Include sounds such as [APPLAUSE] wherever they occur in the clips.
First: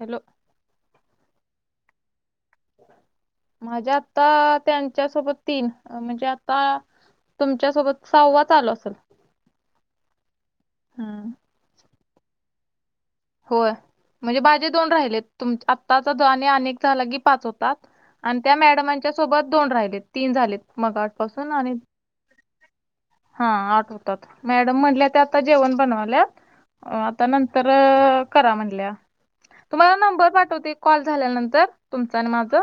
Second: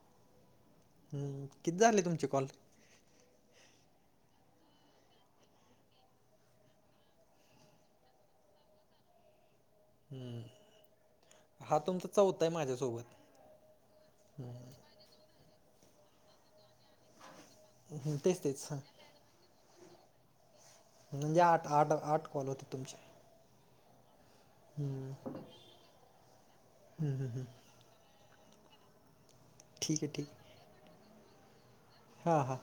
Hello. हम्म किती झाले तुमचे कॉल? माझे आत्ता त्यांच्या सोबत तीन अ म्हणजे आत्ता तुमच्यासोबत सहावा चालू असलं. हम्म हा तुमचा चौथायं माझ्यासोबत. होय म्हणजे माजी दोन राहिलेत तुम आत्ताचा आणि एक झाला की पाच होतात हम्म, आणि तेच त्या तेच हां मॅडमांच्या सोबत दोन राहिलेत तीन झालेत मग आट म्हणजे आठ आठ आठ कॉल होतेत तुमचे. हा आठ होतात मॅडम म्हणल्या हम्म, त्या आता जेवण बनवायल्यात अ हम्म, आता हम्म, हम्म. नंतर अ करा म्हणल्या तुम्हाला ठीक आहे ठीक नंबर आहे पाठवते कॉल झाल्यानंतर. तुमचं आणि हां हां माझं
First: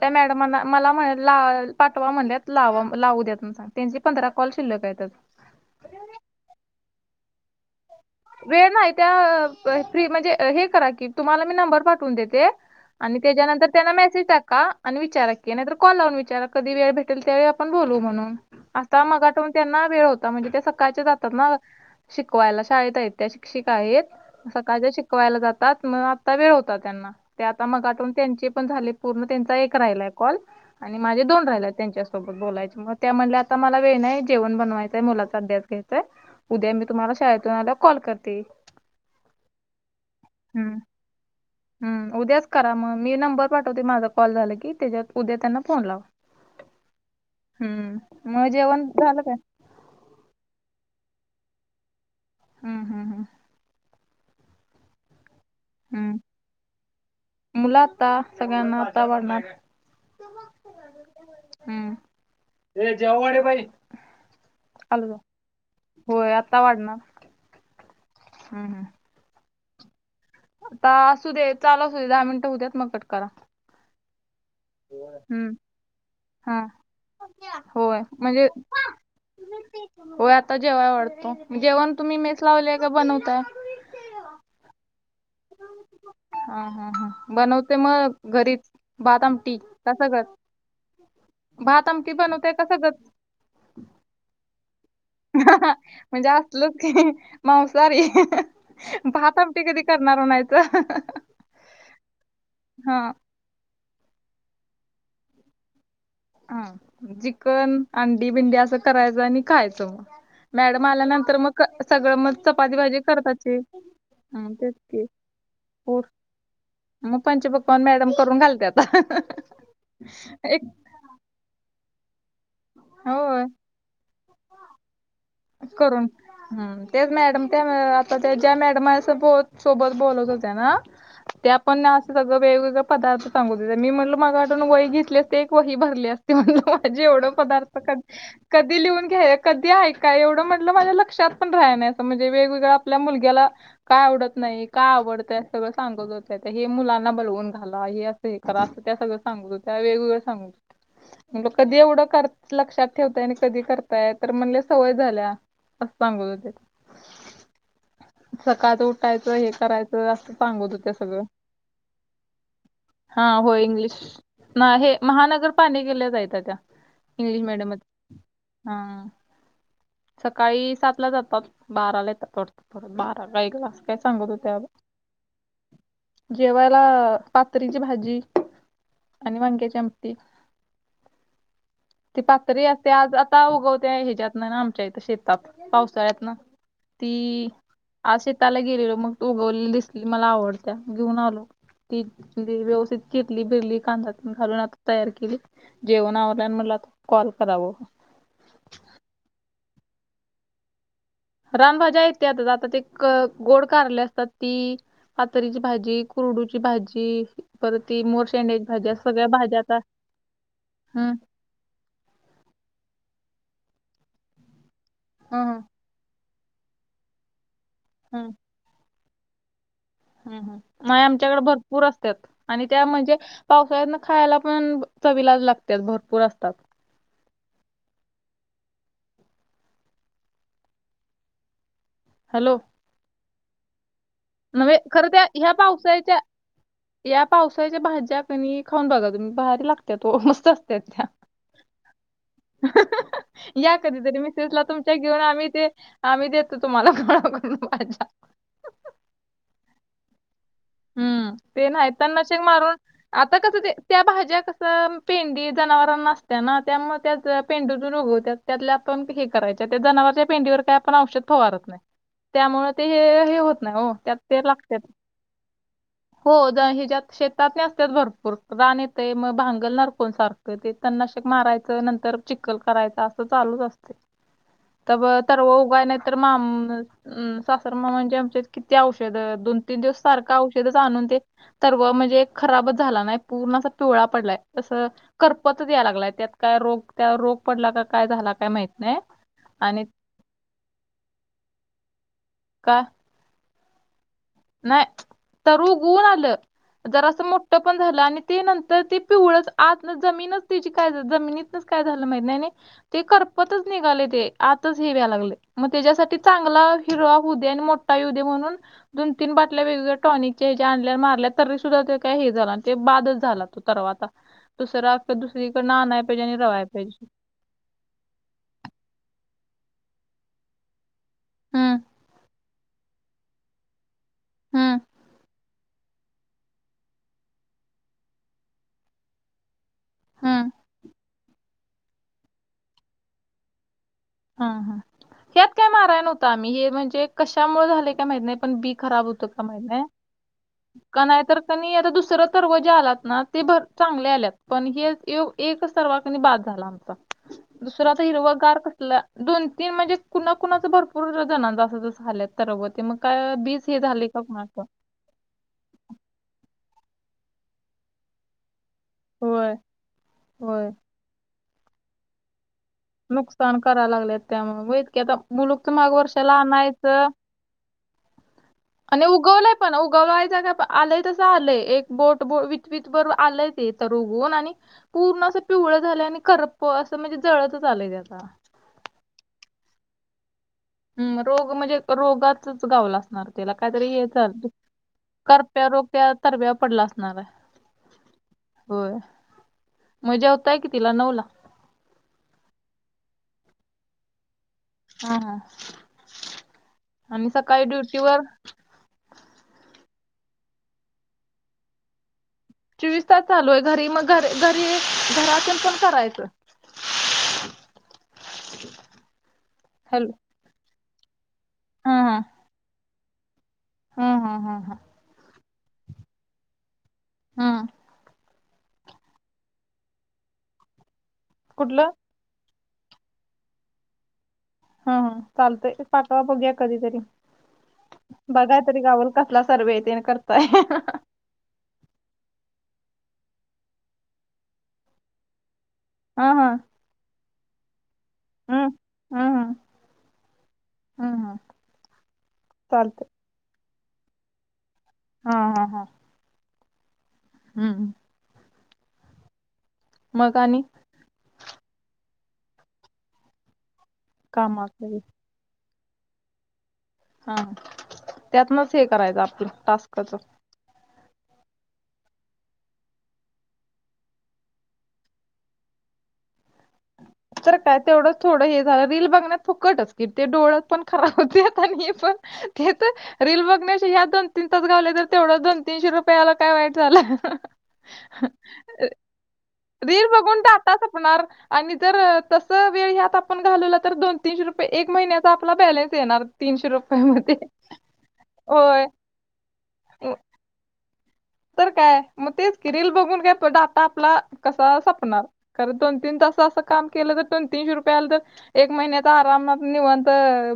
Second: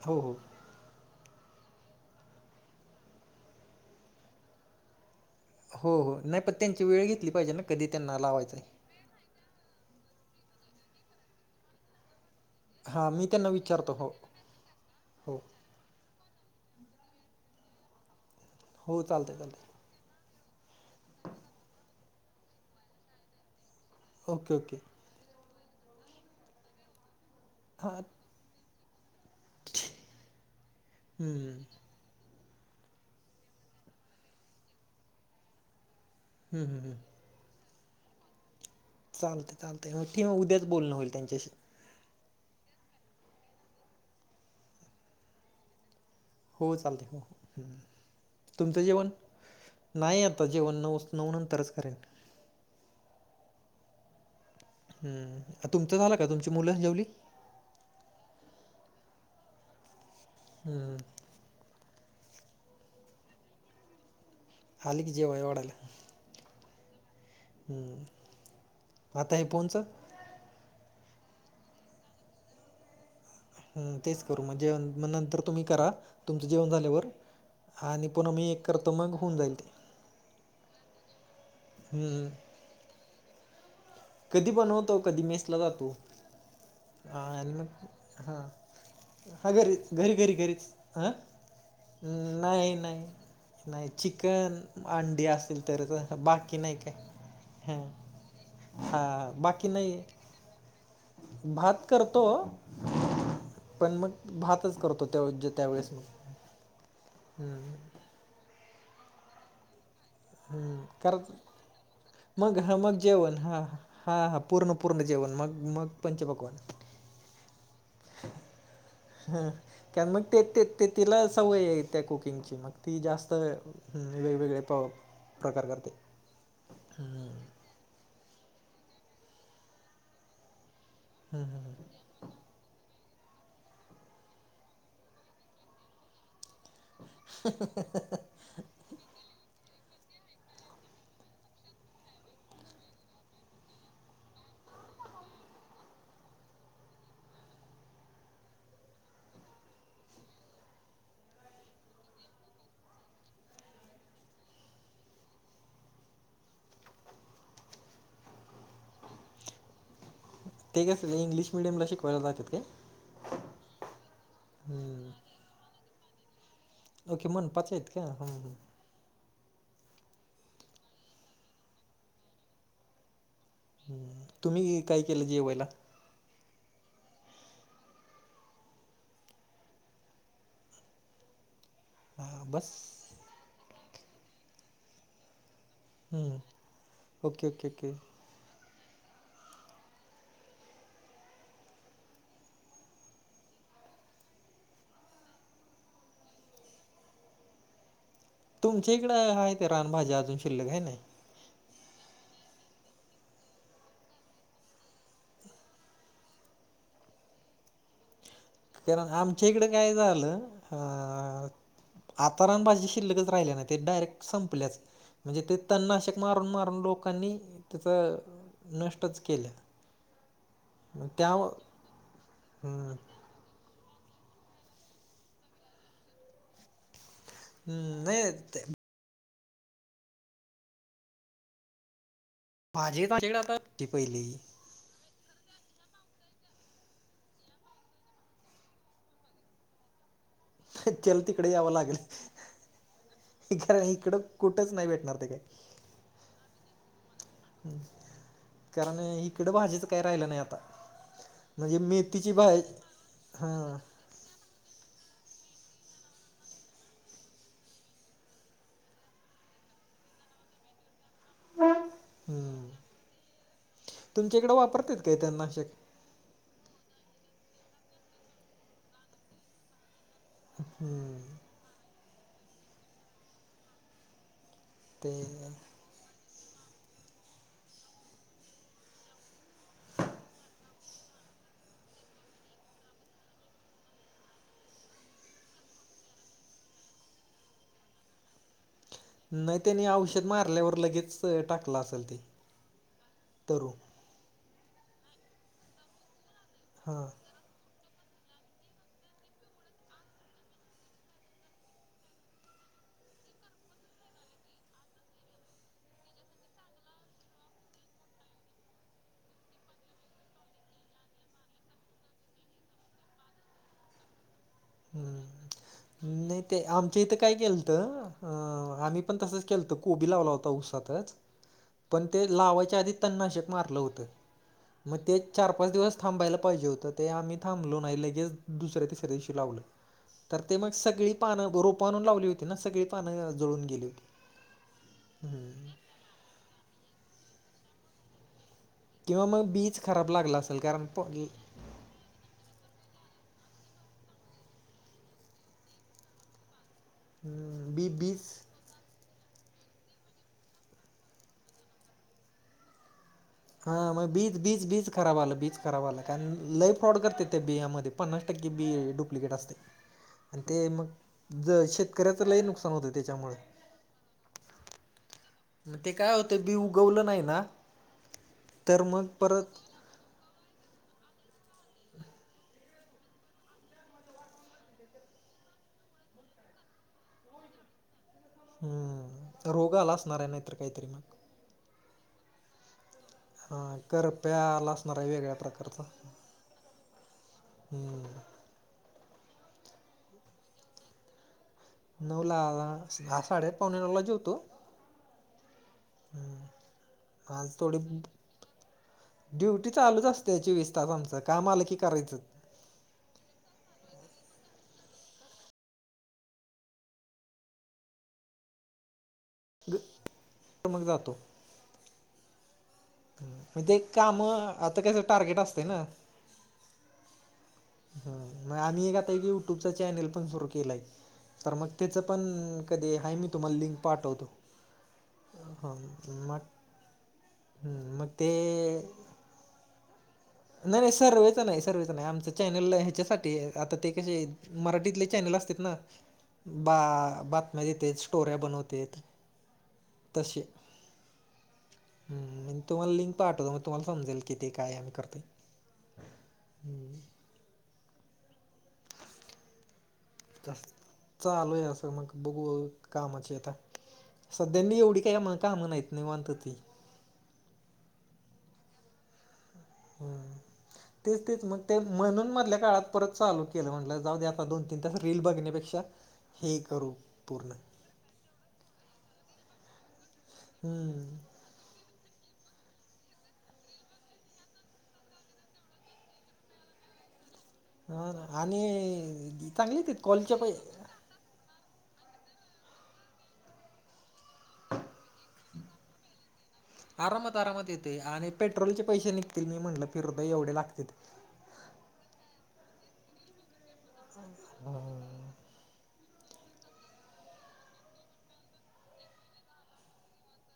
त्या हो हो मॅडमांना मला म्हण ला पाठवा म्हणल्यात लावा लावू द्या सांग त्यांची पंधरा कॉल शिल्लक आहेत अजून. हो हो नाही पण त्यांची वेळ घेतली पाहिजे ना कधी त्यांना लावायचंय. वेळ नाही त्या अ ब फ्री म्हणजे हे करा की तुम्हाला मी नंबर पाठवून देते. हां आणि मी त्याच्यानंतर विचारतो त्यांना हो मेसेज टाका आणि विचारा हो कि नाहितर कॉल लावून विचारा कधी वेळ भेटेल त्यावेळी आपण बोलू म्हणून हो आता चालतंय मगाटेून चालतंय त्यांना वेळ होता म्हणजे त्या स सकाळच्या जातात ना शिकवायला शाळेत आहेत त्या शिक्षिका आहेत ओके ओके सकाळच्या शिक यला जातात मग आता वेळ होता त्यांना आता हां मगटून त्यांचे पण झाले पूर्ण त्यां एक ठीक. राहिलाय कॉल आणि माझे दोन हम्म, राहिलाय त्यांच्या सोबत बोलायच मग त्या म्हटल्या आता मला वेळ नाही जेवण बनवायचंय मुलाचा अध्यास घ्यायचाय. हम्म, उद्या हम्म, मी हम्म. तुम्हाला शाळेतून आल्यावर कॉल करते. चालतयं चालतयं मग ठी मग उद्याच हम्म बोलणं होईल त्यांच्याशी. हम्म उद्याच करा मग मी नंबर पाठवते माझा कॉल झाला की त्याच्यात उद्या त्यांना फोन लावा. हो चालतयं हो हो हं हम्म मग तुमचं जेवण? झालं काय नाही आता जेवण नऊच नऊ नंतरच करेन. हं हं हं. हम्म अ तुमचं झाला हम्म का तुमची मुलं जेवली? मुलं आता सगळ्यांना आता वाढणार. हम्म, हम्म ये जेवाय वाढ ए बाई. आली आलो की जावा जेवाय वाढायला. होय आता वाढणार हम्म हं. आता हे फोनचं. आता असू दे चालू असू दे दहा मिनिटं होऊद्यात मग कट करा. ह तेच करू मग जे मग नंतर हम्म तुम्ही करा तुमचं हा जेवण झाल्यावर. होय आणि पुन्हा म्हणजे मी एक करतो मग होऊन जाईल ते. होय आता जेवाय वाडतो जेवण तुम्ही हम्म, मेस लावलेय काय बनवताय? कधी बनवतो कधी मेसला जातो. हा हा हा बनवते मग हा घरीच भात हा आमटी घरी का घरी सगळंच घरी घरीच आ भात आमटी बनवताय का नाही नाही. नाही चिकन अंडी हा असेल ह तरच म्हणजे बाकी असलच नाही काय. का हां मांसहारी अ हं हं हं. भात हां आमटी बाकी कधी नाही करणार म्हणायचं अ हं हं. भात करतो. हा. पण मग भातच करतो त्याज त्यावेेळेस मग. हा चिकन अंडी बिंडी असं करायच आणि खायचं मग. हम्म, मॅडम कारण आल्यानंतर मग सगळं मग चपाती हां मग भाजी जेवण करताची हां हां हां हा पूर्ण तेच. पूर्ण की जेवण मग मग पोर- पंचपकवान. मग पंच पक्वान्न मॅडम करून घालतत्यात अ हं हां कारण मग ते हं ते एक ते तिला सवयये त्या कुकिंगची मग ती जास्त होय वेगवेगळे हं पा अ करून. हम् तेच मॅडम त्या अ आता ज्या मॅडम सोबो सोबत बो बोलत होत्या ना ते आपण असं सगळं वेगवेगळं पदार्थ सांगत होत्या मी म्हटल मगा धरण एक वही घेतली असती एक वही भरली असती म्हणलं अ हं हं. जेवढं पदार्थ कध कधी लिहून घ्या कधी ऐका काय एवढं म्हटलं माझ्या लक्षात पण राहाय नाही असं म्हणजे वेगवेगळ आपल्या मुलग्याला काय आवडत नाही का आवडतय सगळं सांगत होत. हे मुलांना बलवून घाला हे असं हे करा असं त्या सगळं सांगत होत्या वेगवेगळं सांगत कधी एवढं कर लक्षात ठेवताय आणि कधी करताय तर म्हणले सवय झाल्या असं सांगत होते. सकाळचं उठायचं हे करायचं अस ते कस इंग्लिश मिडियमला शिकवायला जातेत काय? हा हो इंग्लिश ना हे महानगर पालिकेला हायत्या. ओके इंग्लिश मनपाच आहेत का मीडियमचं हं, हं. हा. सकाळी सात ला जातात बाराला येतात वाटत बारा का एकला. असं ह काय सांगत होत्या. तुम्ही काय केलं जेवायला. जेवायला पातरीची भाजी आणि वांग्याची आमटी. [INAUDIBLE] ते हां पातरी बस असते आज आता उगवते ह्याच्यात ना आमच्या इथ शेतात पाऊस हम्म, [UNINTELLIGIBLE] ती ओके ओके ओके असे त्याला गेलेलो मग तो उगवली दिसली मला आवडत्या घेऊन आलो. ती व्यवस्थित चिरली बिरली कांदात घालून आ तयार केली. जेवण आवरल आणि म्हटलं आता कॉल करावं. तुमच्या इकड आहे ते रानभज्या अजून शिल्लक हाय नाही. रानभाज्या विकतय आता आता ते क गोड कारले असतात ती. पातरीची भाजी कुरडूची भाजी. परत ती. मोरशेंड्याची भाजी अस कारण सगळ्या आमच्या भाज्या इकडे आता काय झालं हम्म अ. आता रान भाजी शिल्लकच राहिले नाही ते डायरेक्ट संपल्याच म्हणजे ते हम्म तननाशक. मारून मारून लोकांनी त्याचा नष्टच केल्या. ह् ह नाही आमच्याकडे भरपूर असत्यात आणि त्या म्हणजे पावसाळ्यात. खायला पण चवीला लागत्यात भरपूर असतात. हम्म नाही ते. हॅलो. माझी माझ्याकडे आता ती पहिली. नव्हे खर त्या ह्या पावसाळ्याच्या. या पावसाळच्या भाज्या कणी खाऊन बघा तुम्ही भारी लागतत्यात वो मस्त. असत्यात हे त्या. त्याला तिकडे यावं लागलं या कधीतरी मिसेसला तुमच्या घेऊन आम्ही ते आम्ही देतो तुम्हाला भाज्या. कारण इकडं भाजीचं काही राहिलं नाही आता. हम्म ते म्हणजे नाही मेथीची तननाशक भाजी मारून आता कस ते हां त्या भाज्या कस पी पंडी जना नसत्या ना त्या त्या पेंडतून उगवत त्यात आपण हे कराय त्या जनावरच्या पेंडीवर. का आपण औषध फवारत नाही हम्म. त्यामुळे ते हे होत नाही हो त्यात ते लागतेत. ते तननाशक हो द हिच्यात शेतात नी असत्यात भरपूर रान येते मग भांगलणार. होय सारखं ते तणनाशक हम्म, मारायचं नंतर चिखल करायच असं चालूच असते. त ब तर ते तत्वं उगवाय नाही तर माम अ सासर मामा म्हणजे आमचे किती औषध दोन तीन दिवस सारखं औषधच आणून ते तरव म्हणजे खराबच झाला नाही पूर्ण अस पिवळा पडलाय तसं करपत या लागलाय त्यात काय रोग त्यावर रोग पडला का काय झाला काय माहीत नाही. नाही आणि त्यांनी औषध मारल्यावर लगेच टाकला असेल ते. काय.. तरु. नाही तरु उगवून आलं जर हां असं मो पण झालं आणि ते नंतर ते पिवळच आत जमीनच त्याची काय जमिनीतनच काय झालं माहित नाही. ते करपतच निघाले ते आताच हेव्या लागले. मग त्याच्यासाठी चांगला हिरवा होवू दे आणि मोठा येऊ दे म्हणून. दोन तीन बाटल्या वेगवेगळ्या टॉनिकच्या्या आणल्या मारल्या तरी.. सुद्धा ते काही हे झाल नाही ते बादच झाला त. तरवा आता दुसरा हम्म दुसरीकडनं आणाय पाहिजे आणि नाही ते रवाय आमच्या पाहिजे. इथं काय केलत अ आम्ही पण तसच केलत कोबी लावला होता ऊसातच हम्म पण ते लावायच्या आधी तननाशक मारलं होतं हम्म मग ते चार पाच दिवस थांबायला पाहिजे होतं ते आम्ही थांबलो नाही लगेच दुसऱ्या, तिसऱ्या दिवशी लावलं. तर हम्म ते मग सगळी पानं रोप आणून लावली होती ना सगळी पानं जळून गेली होती. हा हा त्यातत काय माराय नव्हता आम्ही हे म्हणजे कशामुळे झाले काय माहित नाही पण बी खराब होतो किंवा का मग महित नाय बीच खराब लागला असेल कारण का प- नाही तर आता दुसर तरर्व जे आलात ना ते भर चांगले आल्यात पण हे ह्यो एकच सर्वा कनी बाद झाला आमचा हम्म, बी दुसऱ्यात बीज हिरगार ला दोन तीन म्हणजे कुणा कुणाच भरपूर जणां अस झाल्यात सर्व ते मग काय बीज हे हा झाले मग का बीज कुणाचं बीज बीज खराब आल बीच खराब आला कारण लई फ्रॉड करत्यात त्या बियामध्ये पन्नास टक्के बी डुप्लिकेट होय असते आणि ते होय मग ज शेतकऱ्याच लई नुकसान होतं त्याच्यामुळे नुकसान करायला लागलेत त्यामुळे मग होयच की आता मुलूक तर मग ते माग काय वर्षाला होतं बी उगवलं आनायचं नाही ना तर मग आणि उगवलंय परत पण उगवलायच का आलंय तसं आलंय एक बोट बोलवी ईत भर आलंय ते ऊगवून आणि पूर्ण अस पिवळ झालंय आणि करप अस म्हणजे ज आलेय ते आता हम्म रोग आला असणार आहे नाहीतर काहीतरी मग. हम्म रोग म्हणजे रोगाचच गावलास त्याला हा काहीतरी हे करप्या झालत आला असणार आहे वेगळ्या करप्या प्रकारचा रोग त्या तरब्या पडला असणार हम्म [INAUDIBLE] होय मग जेवताय कितिला नऊ ला? नऊला दहा साडेपावणे नऊ ला जेवतो. हा हा आणि हम् आज सकाळी थोडी ड्युटीवर ड्युटी चालूच असत्या चोवीस तास आमचं काम आलं की करायचं. चोवीस तास चालू आहे घरी मग घरी घरी घरातील पण करायचं. [INAUDIBLE] [UNINTELLIGIBLE] हॅलो तर मग जातो. हा हा. मग ते हा काम हा हा हा आता कसं टार्गेट असते ना. हा मग आम्ही एक आता एक युट्यूबचा चॅनेल पण सुरू केलाय तर मग कुठलं त्याच पण कधी आहे मी तुम्हाला लिंक पाठवतो हा हा हां चालतय पाटवा मग बघुया कधीतरी मग ते बघाय तरी गावल. कसला सर्वे तेन कर नाही नाही सर्वेच नाही सर्च नाही आमच चॅनल ह्याच्यासाठी आता ते कसे मराठीतले चॅनल असतेत ना हा हा बा बातम्या देतेत स्टोऱ्या हम्म बनवतेत हम्म हम्म तसे हम्म हम्म हम्म तुम्हाला चालतंय लिंक पाठवतो मग तुम्हाला समजेल किती काय आम्ही करतो हा हा हा. हम्म [INAUDIBLE] हम्म. [INAUDIBLE] मग आणि चालू आहे असं मग बघू कामाचे आता कामात सध्यानी एवढी लगेच. काय आम्हाला काम नाहीत निवांत आहे मी हा त्यातनच हे करायचं आपलं टास्काच हम्म तेच तेच मग ते म्हणून मधल्या काळात परत चालू केलं म्हटलं जाऊदे आता दोन तीन तास रील बघण्यापेक्षा हे करू पूर्ण तर काय तेवढं थोडं हे झालं रील बघण्यात फुकटच की ते डोळत पण खराब हम्म होत्यात आणि हे पण ते तर रील बघण्याचे यात दोन तीन तास गालवले तर तेवढं दोन तीनशे रुपये आल काय वाईट झालं. हा ना आणि चांगले येतेत रीर कॉलच्या बघून पै डाटा संंप हुणार आणि जर तस वेळ ह्यात आपण घालवला तर दोन तीनशे रुपये एक महिन्याचा आपला बॅलेन्स येणार तीनशे रुपय मध्ये आरामात आरामात येते आणि पेट्रोलचे होय पैसे मी निघतील म्हटलं फिरद एवढे लागत्यात तर काय मग तेच कि रील बघून काय तो डाटा आपला कसा सपणार खरं दोन तीन तास असं काम केलं तर दोन तीनशे रुपया आल तर एक महिन्यात आरामात निवांत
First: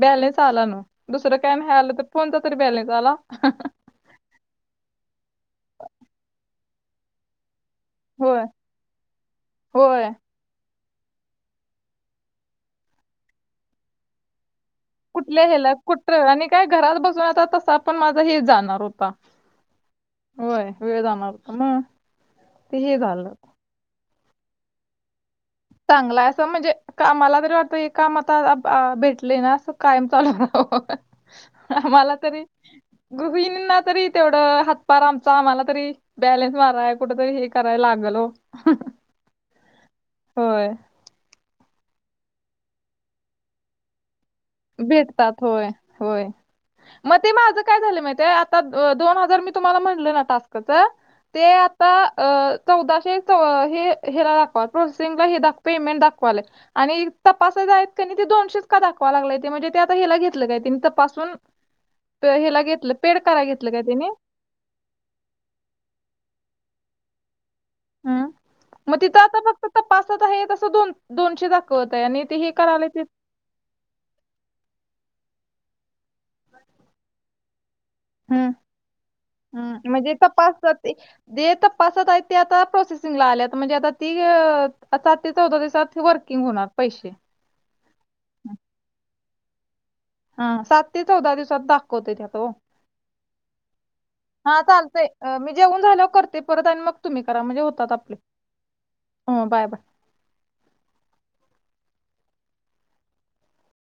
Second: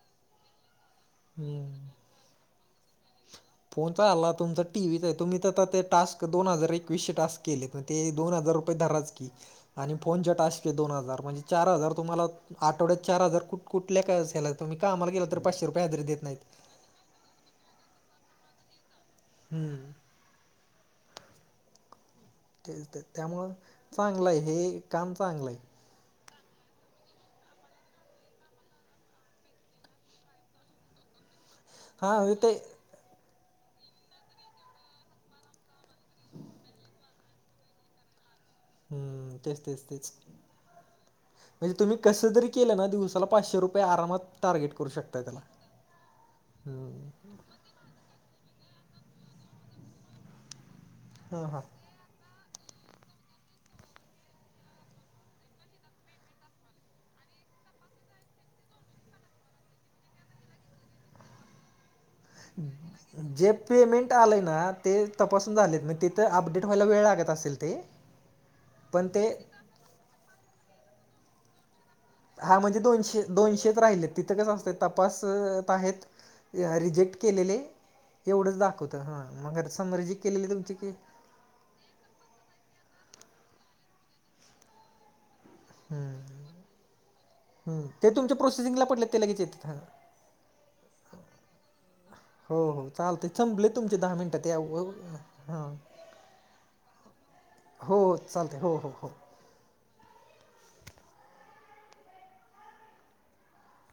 बॅलेन्स आला ना दुसरं काय न हम्म ह्यायलं तर फोनचा तरी बॅलेन्स आला को चालला तुमं टीव्हीच आहे तुम्ही तर ते टास्क दो हजार एकवीशे टास्क केले ते दोन होय हजार रुपये धराच की आणि होय फोन चे टास्क हे दोन हजार म्हणजे चार हजार तुम्हाला आठवड्यात चार हजार कुठ कुठल्या तुम्ही कामाला गेला कुठल्या तर ह्याला पाचशे हजरी देत कुठं आणि नाहित काय घरात बसूनता तस आपण माझा हे जाणार होता हम्म होय वेळ जाणार मग ते हे झालं त्यामुळ चांगलं आहे, हे काम चांगलं आहे चांगलय असं म्हणजे का मला तरी वाटत हे काम आता भेटले ना अस कायम चालू रहाव मला हा तरी ते गृहिणीना तरी तेवढं हातपार आमचा आम्हाला तरी बॅलंस माराय कुठे तरी हे कराय लागल हो हम तेच, तेच, तेच होय हे तुम्ही कसं जरी केलं ना दिवसाला पाचशे रुपये आरामात टार्गेट करू शकताय त्याला. भेटतात होय, होय हम्म मग ते माझं काय झालं माहिती आता दोन हजार मी तुम्हाला म्हणल ना टास्काच ते हा हा. आता अ चौदाशे च हेला दाखवा प्रोसेसिंगला हे दाखवलं पेमेंट दाखवाल आणि तपासा आहेत का ते दोनशेच का दाखवा लागय ते म्हणजे ते आता हिला घेतलं काय त्यांनी तप पासून हेला घेतलं पेड कराय जे घेतलं काय त्यानी पेमेंट आलंय ते तपासून झालेत मग तिथं अपडेट व्हायला वेळ लागत असेल ते हम मग पण तिथं ते आता फक्त तपासात आहे अस दोन दोनशे दाखवत आहे आणि ते हे हा म्हणजे करायलय ते दोनशे दोनशेच राहिले आहेत तिथं कसं असतं तपासत आहेत रिजेक्ट केलेले हम्म एवढंच दाखवतं हां मगर हम्म. म्हणजे समरजी केलेली तुमची तपासात की ते तपासात आहे ते आता प्रोसेसिंगला आले म्हणजे आता ती आ सात ते चौदा दिवसात वर्किंग होणार पैसे हम ते तुमचे प्रोसेसिंगला पडले ते लगेच येतात हा सात ते चौदा दिवसात दाखवते ह हो हो चालते संपले तुमचे दहा मिनटात या चालतंय मी हां जेवन झाल करते परत आणि मग तुम्ही करा म्हणजे होतात हो हो आपले चालते हो हो बाय, बाय